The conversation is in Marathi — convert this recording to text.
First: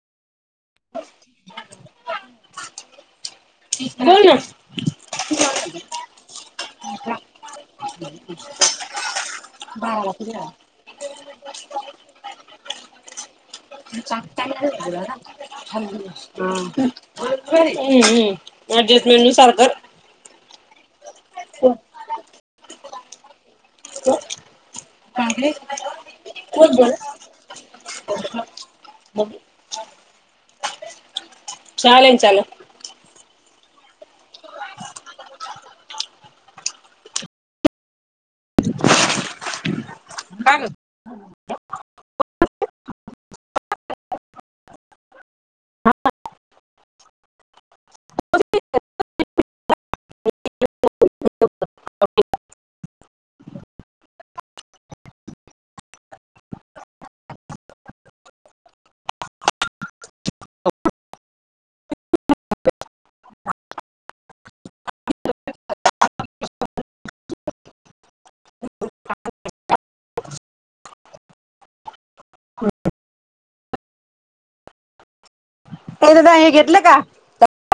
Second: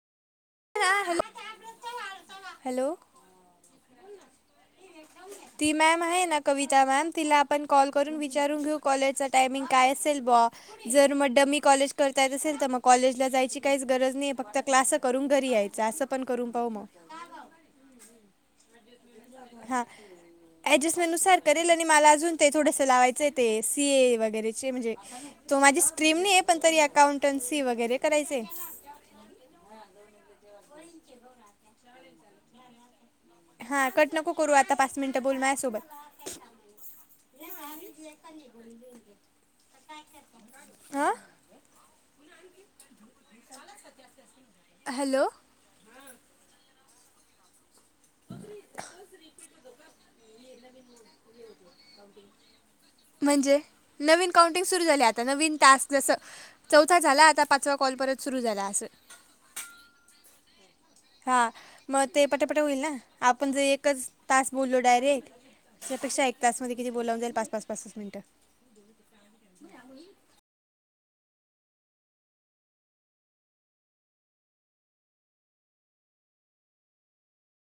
हॅलो! [unintelligible] [inaudible] ती मॅम आहे ना कविता मॅम तिला आपण कॉल करून विचारून घेऊ कॉलेजचा टायमिंग काय असेल. जर डमी कॉलेज करता येत असेल तर मग कॉलेजला जायची काहीच गरज नाही फक्त क्लास करून. घरी हा यायचं असं पण करून पाहू हम्म मग हम्म.. मेनू सांग तर. हां आणि मला अून ते थोडं लावायचं. ते सीए वगैरेचे म्हणजे तो माझी स्ट्रीम नाही आहे पण तरी अकाउंटन्सी वगैरे करायचे. हम्.. [inaudible] चालेल चालेल. हा कट नको करू आता पाच मिनिटं बोल म आहे सोबत. [inaudible] का ग? हॅलो! [inaudible] म्हणजे नवीन काउंटिंग सुर झाली आता नवीन टॅक्स जसं चौथा झाला आ पाच. कॉल परत सुरू झालासं. हो. हा मग ते पटापट होईल ना आपण जर एकच तास बोललो. डायरेट त्यापेक्षा. त्याचमध्ये किती बोलावून जाईल पाच पाच पाच तस मिनिटं का दादा हे घेतलं का?